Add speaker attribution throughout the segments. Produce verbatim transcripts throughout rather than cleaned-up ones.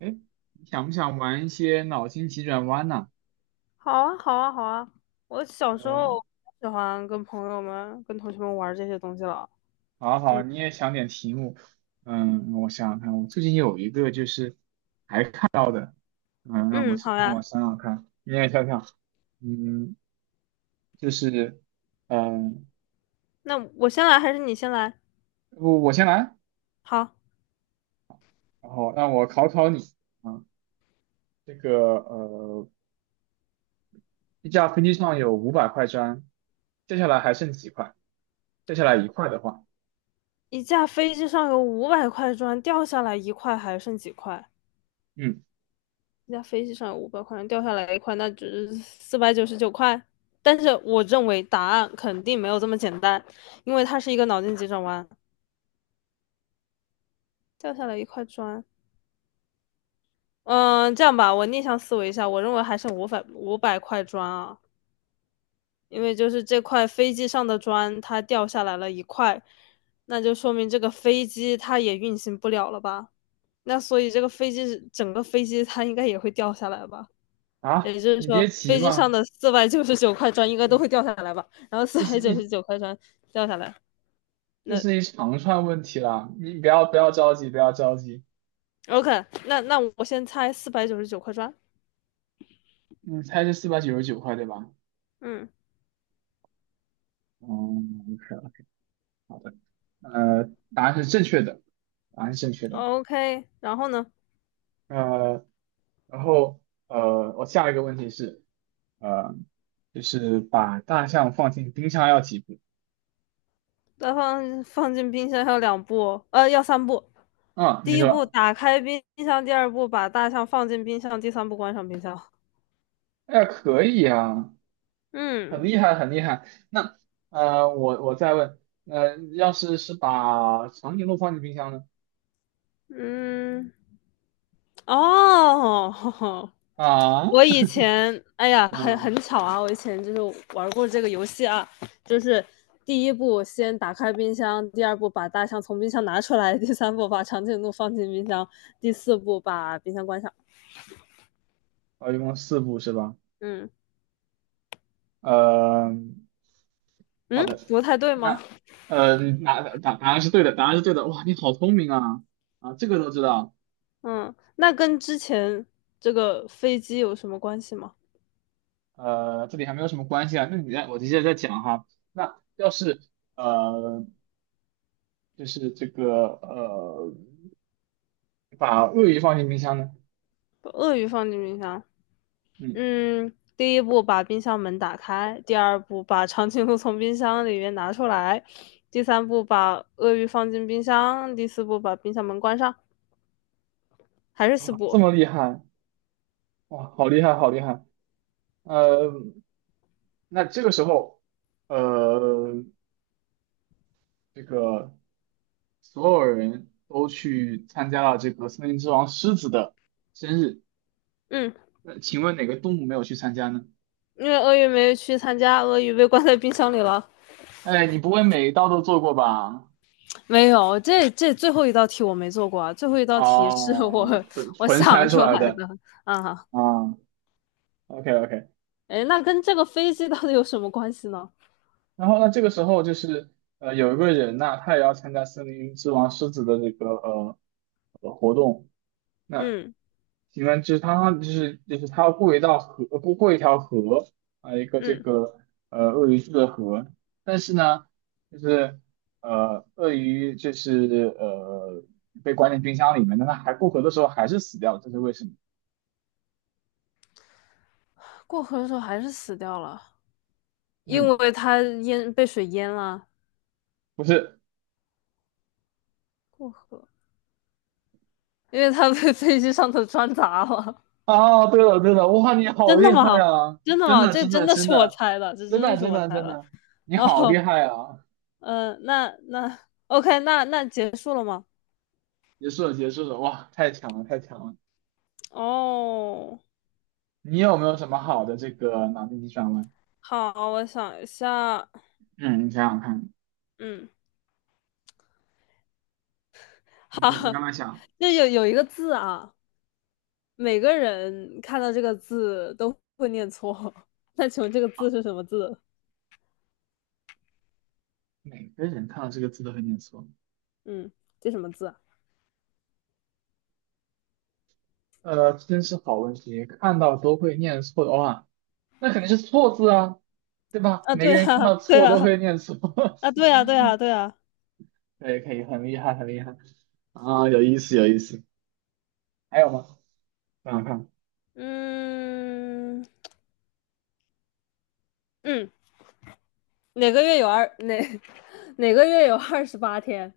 Speaker 1: 哎，你想不想玩一些脑筋急转弯呢？
Speaker 2: 好啊，好啊，好啊！我小时候
Speaker 1: 嗯，
Speaker 2: 喜欢跟朋友们、跟同学们玩这些东西了。
Speaker 1: 好啊好啊，
Speaker 2: 嗯
Speaker 1: 你也想点题目。嗯，我想想看，我最近有一个就是看到的，嗯，让我
Speaker 2: 嗯，
Speaker 1: 想
Speaker 2: 好
Speaker 1: 让我
Speaker 2: 呀。
Speaker 1: 想想看，你也想想，嗯，就是，嗯、
Speaker 2: 那我先来还是你先来？
Speaker 1: 我我先来，
Speaker 2: 好，
Speaker 1: 然后让我考考你啊。这个呃，一架飞机上有五百块砖，接下来还剩几块？接下来一块的话，
Speaker 2: 一架飞机上有五百块砖，掉下来一块，还剩几块？
Speaker 1: 嗯。
Speaker 2: 一架飞机上有五百块砖，掉下来一块，那就是四百九十九块。但是我认为答案肯定没有这么简单，因为它是一个脑筋急转弯。掉下来一块砖，嗯，这样吧，我逆向思维一下，我认为还剩五百五百块砖啊。因为就是这块飞机上的砖它掉下来了一块，那就说明这个飞机它也运行不了了吧？那所以这个飞机整个飞机它应该也会掉下来吧？也
Speaker 1: 啊，
Speaker 2: 就是
Speaker 1: 你
Speaker 2: 说，
Speaker 1: 别急
Speaker 2: 飞机上
Speaker 1: 嘛，
Speaker 2: 的四百九十九块砖应该都会掉下来吧？然后四
Speaker 1: 这
Speaker 2: 百
Speaker 1: 是
Speaker 2: 九
Speaker 1: 一
Speaker 2: 十九块砖掉下来，
Speaker 1: 这
Speaker 2: 那
Speaker 1: 是一长串问题啦，你不要不要着急，不要着急。
Speaker 2: OK，那那我先猜四百九十九块砖，
Speaker 1: 你猜是四百九十九块，对吧？
Speaker 2: 嗯
Speaker 1: 嗯，OK, 好的，呃，答案是正确的，答案是正确的。
Speaker 2: ，OK，然后呢，
Speaker 1: 呃，然后呃，我下一个问题是，呃，就是把大象放进冰箱要几步？
Speaker 2: 再放放进冰箱要两步哦呃，要三步，
Speaker 1: 嗯，
Speaker 2: 第
Speaker 1: 你
Speaker 2: 一步
Speaker 1: 说。
Speaker 2: 打开冰箱，第二步把大象放进冰箱，第三步关上冰箱。
Speaker 1: 哎呀，可以啊，很
Speaker 2: 嗯
Speaker 1: 厉害，很厉害。那呃，我我再问，呃，要是是把长颈鹿放进冰箱呢？
Speaker 2: 嗯，哦，
Speaker 1: 啊，
Speaker 2: 我 以前，哎呀，很很
Speaker 1: 嗯、
Speaker 2: 巧啊，我以前就是玩过这个游戏啊，就是第一步先打开冰箱，第二步把大象从冰箱拿出来，第三步把长颈鹿放进冰箱，第四步把冰箱关上。
Speaker 1: 哦，一共四部是吧？
Speaker 2: 嗯
Speaker 1: 呃，好
Speaker 2: 嗯，
Speaker 1: 的，
Speaker 2: 不太对吗？
Speaker 1: 那呃，答答答案是对的，答案是对的。哇，你好聪明啊！啊，这个都知道。
Speaker 2: 嗯，那跟之前这个飞机有什么关系吗？
Speaker 1: 呃，这里还没有什么关系啊。那你再，我接着再讲哈。那要是呃，就是这个呃，把鳄鱼放进冰箱呢？
Speaker 2: 把鳄鱼放进冰箱。
Speaker 1: 嗯，
Speaker 2: 嗯，第一步把冰箱门打开，第二步把长颈鹿从冰箱里面拿出来，第三步把鳄鱼放进冰箱，第四步把冰箱门关上，还是四
Speaker 1: 啊，这
Speaker 2: 步。
Speaker 1: 么厉害，哇，好厉害，好厉害。呃，那这个时候，呃，这个，所有人都去参加了这个森林之王狮子的生日。
Speaker 2: 嗯，
Speaker 1: 那请问哪个动物没有去参加呢？
Speaker 2: 因为鳄鱼没去参加，鳄鱼被关在冰箱里了。
Speaker 1: 哎，你不会每一道都做过吧？
Speaker 2: 没有，这这最后一道题我没做过啊，最后一道题是我
Speaker 1: 哦，纯
Speaker 2: 我
Speaker 1: 纯
Speaker 2: 想
Speaker 1: 猜出
Speaker 2: 出
Speaker 1: 来
Speaker 2: 来的
Speaker 1: 的
Speaker 2: 啊。
Speaker 1: 啊。OK OK。
Speaker 2: 哎，那跟这个飞机到底有什么关系呢？
Speaker 1: 然后呢，这个时候就是呃，有一个人呐，他也要参加森林之王狮子的这个呃呃活动。那
Speaker 2: 嗯
Speaker 1: 景就是他，就是就是他要过一道河，呃过过一条河啊，一个这
Speaker 2: 嗯，
Speaker 1: 个呃鳄鱼住的河，但是呢，就是呃鳄鱼就是呃被关进冰箱里面，但他还过河的时候还是死掉了，这是为什么？
Speaker 2: 过河的时候还是死掉了，因
Speaker 1: 嗯，
Speaker 2: 为它淹被水淹了。
Speaker 1: 不是。
Speaker 2: 过河，因为他被 飞机上头穿砸了。
Speaker 1: 啊，对了对了，哇，你 好
Speaker 2: 真
Speaker 1: 厉
Speaker 2: 的
Speaker 1: 害
Speaker 2: 吗？
Speaker 1: 啊！
Speaker 2: 真的
Speaker 1: 真
Speaker 2: 吗？
Speaker 1: 的
Speaker 2: 这
Speaker 1: 真
Speaker 2: 真
Speaker 1: 的
Speaker 2: 的
Speaker 1: 真
Speaker 2: 是我
Speaker 1: 的
Speaker 2: 猜的，这
Speaker 1: 真
Speaker 2: 真
Speaker 1: 的
Speaker 2: 的是
Speaker 1: 真
Speaker 2: 我
Speaker 1: 的
Speaker 2: 猜
Speaker 1: 真
Speaker 2: 的。
Speaker 1: 的，你好厉
Speaker 2: 哦，
Speaker 1: 害啊！
Speaker 2: 嗯、呃那那 OK，那那结束了吗？
Speaker 1: 结束了结束了，哇，太强了太强了！
Speaker 2: 哦，
Speaker 1: 你有没有什么好的这个脑筋急转弯？
Speaker 2: 好，我想一下，
Speaker 1: 嗯，你想想看。
Speaker 2: 嗯，好，
Speaker 1: 你你慢 慢想，
Speaker 2: 就有有一个字啊，每个人看到这个字都会念错。那请问这个字是什么字？
Speaker 1: 每个人看到这个字都会念错。
Speaker 2: 嗯，这什么字
Speaker 1: 呃，真是好问题，看到都会念错的话，那肯定是错字啊，对吧？
Speaker 2: 啊，啊
Speaker 1: 每个
Speaker 2: 对啊，
Speaker 1: 人看 到
Speaker 2: 对
Speaker 1: 错都
Speaker 2: 啊，
Speaker 1: 会念错。
Speaker 2: 啊，对啊，对啊，对啊，
Speaker 1: 可以可以，很厉害很厉害。啊，有意思，有意思。还有吗？想想看。
Speaker 2: 嗯嗯。哪个月有二哪哪个月有二十八天？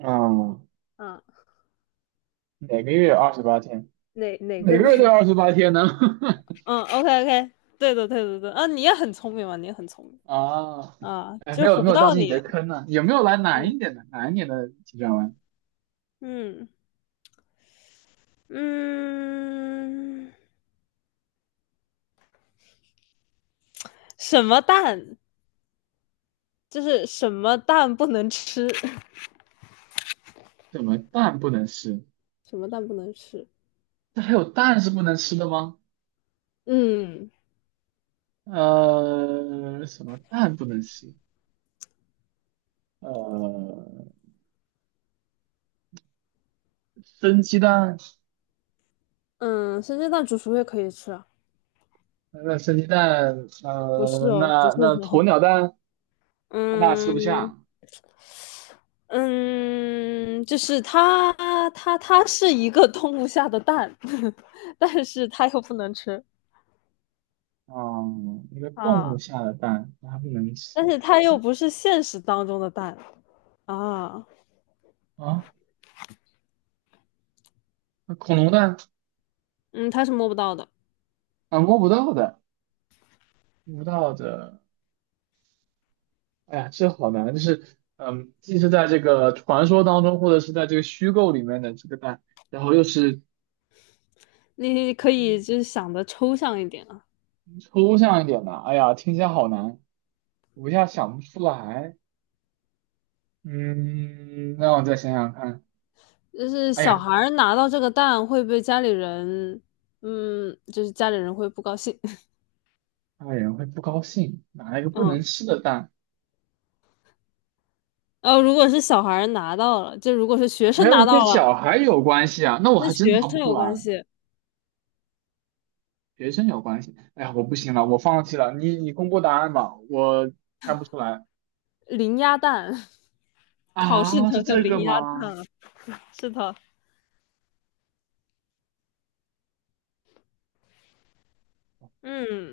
Speaker 1: 啊，
Speaker 2: 啊，
Speaker 1: 每个月有二十八天，
Speaker 2: 哪哪个
Speaker 1: 每个月
Speaker 2: 月？
Speaker 1: 都有 二十八天呢。
Speaker 2: 嗯，OK OK，对的对的对的啊，你也很聪明嘛，你也很聪明
Speaker 1: 啊，
Speaker 2: 啊，
Speaker 1: 哎，没
Speaker 2: 就
Speaker 1: 有
Speaker 2: 唬
Speaker 1: 没
Speaker 2: 不
Speaker 1: 有掉
Speaker 2: 到
Speaker 1: 进你
Speaker 2: 你。
Speaker 1: 的坑呢，有没有来难一
Speaker 2: 嗯
Speaker 1: 点的难一点的急转弯？
Speaker 2: 嗯嗯，什么蛋？就是什么蛋不能吃？
Speaker 1: 什么蛋不能吃？
Speaker 2: 什么蛋不能吃？
Speaker 1: 这还有蛋是不能吃的吗？
Speaker 2: 嗯
Speaker 1: 呃，什么蛋不能吃？呃，生鸡蛋。
Speaker 2: 嗯，生煎蛋、煮熟也可以吃啊？
Speaker 1: 那生鸡蛋，
Speaker 2: 不是
Speaker 1: 呃，
Speaker 2: 哦，不
Speaker 1: 那
Speaker 2: 是
Speaker 1: 那
Speaker 2: 很
Speaker 1: 鸵
Speaker 2: 好。
Speaker 1: 鸟蛋，它爸吃不
Speaker 2: 嗯，
Speaker 1: 下。
Speaker 2: 嗯，就是它，它，它是一个动物下的蛋，但是它又不能吃
Speaker 1: 嗯，一个动
Speaker 2: 啊，
Speaker 1: 物下的蛋，那它不能
Speaker 2: 但
Speaker 1: 吃
Speaker 2: 是它又不是现实当中的蛋啊，
Speaker 1: 啊。那恐龙蛋
Speaker 2: 嗯，它是摸不到的。
Speaker 1: 啊，摸不到的，摸不到的。哎呀，这好难，就是嗯，既是在这个传说当中，或者是在这个虚构里面的这个蛋，然后又是
Speaker 2: 你可以
Speaker 1: 嗯
Speaker 2: 就是想的抽象一点啊，
Speaker 1: 抽象一点的。哎呀，听起来好难，我一下想不出来。嗯，让我再想想看。
Speaker 2: 就是
Speaker 1: 哎
Speaker 2: 小
Speaker 1: 呀，
Speaker 2: 孩儿拿到这个蛋会被家里人，嗯，就是家里人会不高兴，
Speaker 1: 大人会不高兴，哪一个不能
Speaker 2: 嗯，
Speaker 1: 吃的蛋？
Speaker 2: 呃，如果是小孩儿拿到了，就如果是学
Speaker 1: 还
Speaker 2: 生拿
Speaker 1: 有
Speaker 2: 到
Speaker 1: 跟
Speaker 2: 了，
Speaker 1: 小孩有关系啊？那我
Speaker 2: 跟
Speaker 1: 还真
Speaker 2: 学
Speaker 1: 答不
Speaker 2: 生
Speaker 1: 出
Speaker 2: 有
Speaker 1: 来
Speaker 2: 关
Speaker 1: 了。
Speaker 2: 系，
Speaker 1: 学生有关系？哎呀，我不行了，我放弃了。你你公布答案吧，我猜不出来。
Speaker 2: 零鸭蛋，考试
Speaker 1: 啊，
Speaker 2: 得
Speaker 1: 是
Speaker 2: 的
Speaker 1: 这个
Speaker 2: 零鸭蛋
Speaker 1: 吗？
Speaker 2: 了。是的，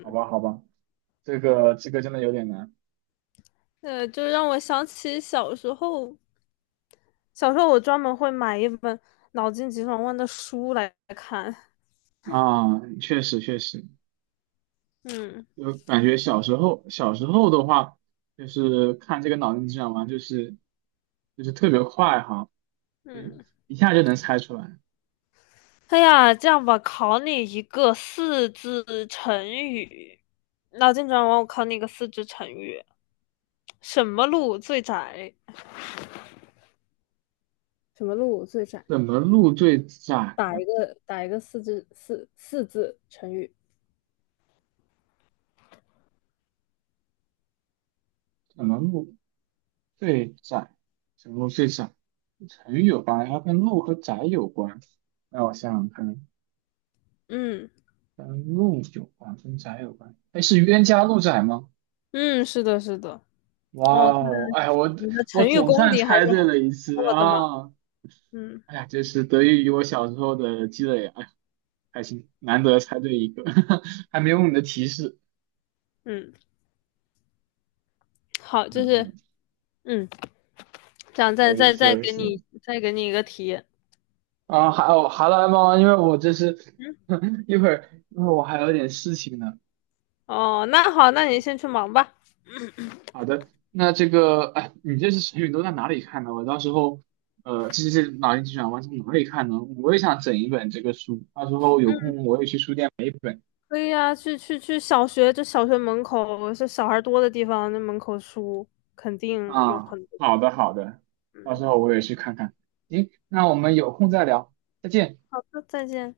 Speaker 1: 好吧，好吧，这个这个真的有点难
Speaker 2: 呃，就让我想起小时候，小时候我专门会买一本脑筋急转弯的书来看。
Speaker 1: 啊。确实确实，
Speaker 2: 嗯
Speaker 1: 就感觉小时候小时候的话，就是看这个脑筋急转弯，就是就是特别快哈。嗯，
Speaker 2: 嗯，
Speaker 1: 一下就能猜出来。
Speaker 2: 哎呀，这样吧，考你一个四字成语，脑筋急转弯，我考你一个四字成语：什么路最窄？什么路最窄？
Speaker 1: 怎么路最窄
Speaker 2: 打
Speaker 1: 啊？
Speaker 2: 一个打一个四字四四字成语。
Speaker 1: 怎么路最窄？怎么路最窄？成语有关，它跟路和窄有关。那我想想看，
Speaker 2: 嗯
Speaker 1: 跟路有关，跟窄有关。哎，是冤家路窄吗？
Speaker 2: 嗯，是的，是的。
Speaker 1: 哇
Speaker 2: 哦，看
Speaker 1: 哦，哎，我
Speaker 2: 你的
Speaker 1: 我
Speaker 2: 成语
Speaker 1: 总
Speaker 2: 功
Speaker 1: 算
Speaker 2: 底还是
Speaker 1: 猜对
Speaker 2: 很
Speaker 1: 了一
Speaker 2: 不
Speaker 1: 次
Speaker 2: 错的嘛。
Speaker 1: 啊！
Speaker 2: 嗯，
Speaker 1: 哎呀，这是得益于我小时候的积累啊，哎呀，开心，难得猜对一个。还没有你的提示。
Speaker 2: 嗯，好，
Speaker 1: 没
Speaker 2: 就
Speaker 1: 有没
Speaker 2: 是
Speaker 1: 有，
Speaker 2: 嗯，这样再
Speaker 1: 有意
Speaker 2: 再
Speaker 1: 思，
Speaker 2: 再
Speaker 1: 有意
Speaker 2: 给
Speaker 1: 思。
Speaker 2: 你再给你一个题。
Speaker 1: 啊，还有好了，猫，因为我这是
Speaker 2: 嗯，
Speaker 1: 一会儿，一会儿我还有点事情呢。
Speaker 2: 哦，那好，那你先去忙吧。
Speaker 1: 好的，那这个，哎，你这些成语都在哪里看的？我到时候，呃，这些脑筋急转弯从哪里看呢？我也想整一本这个书，到时候有
Speaker 2: 嗯，
Speaker 1: 空我也去书店买一本。
Speaker 2: 可以啊，去去去小学，这小学门口是小孩多的地方，那门口书肯定有
Speaker 1: 啊，
Speaker 2: 很多。
Speaker 1: 好的好的，到时
Speaker 2: 嗯，
Speaker 1: 候我也去看看。行，那我们有空再聊，再见。
Speaker 2: 好的，再见。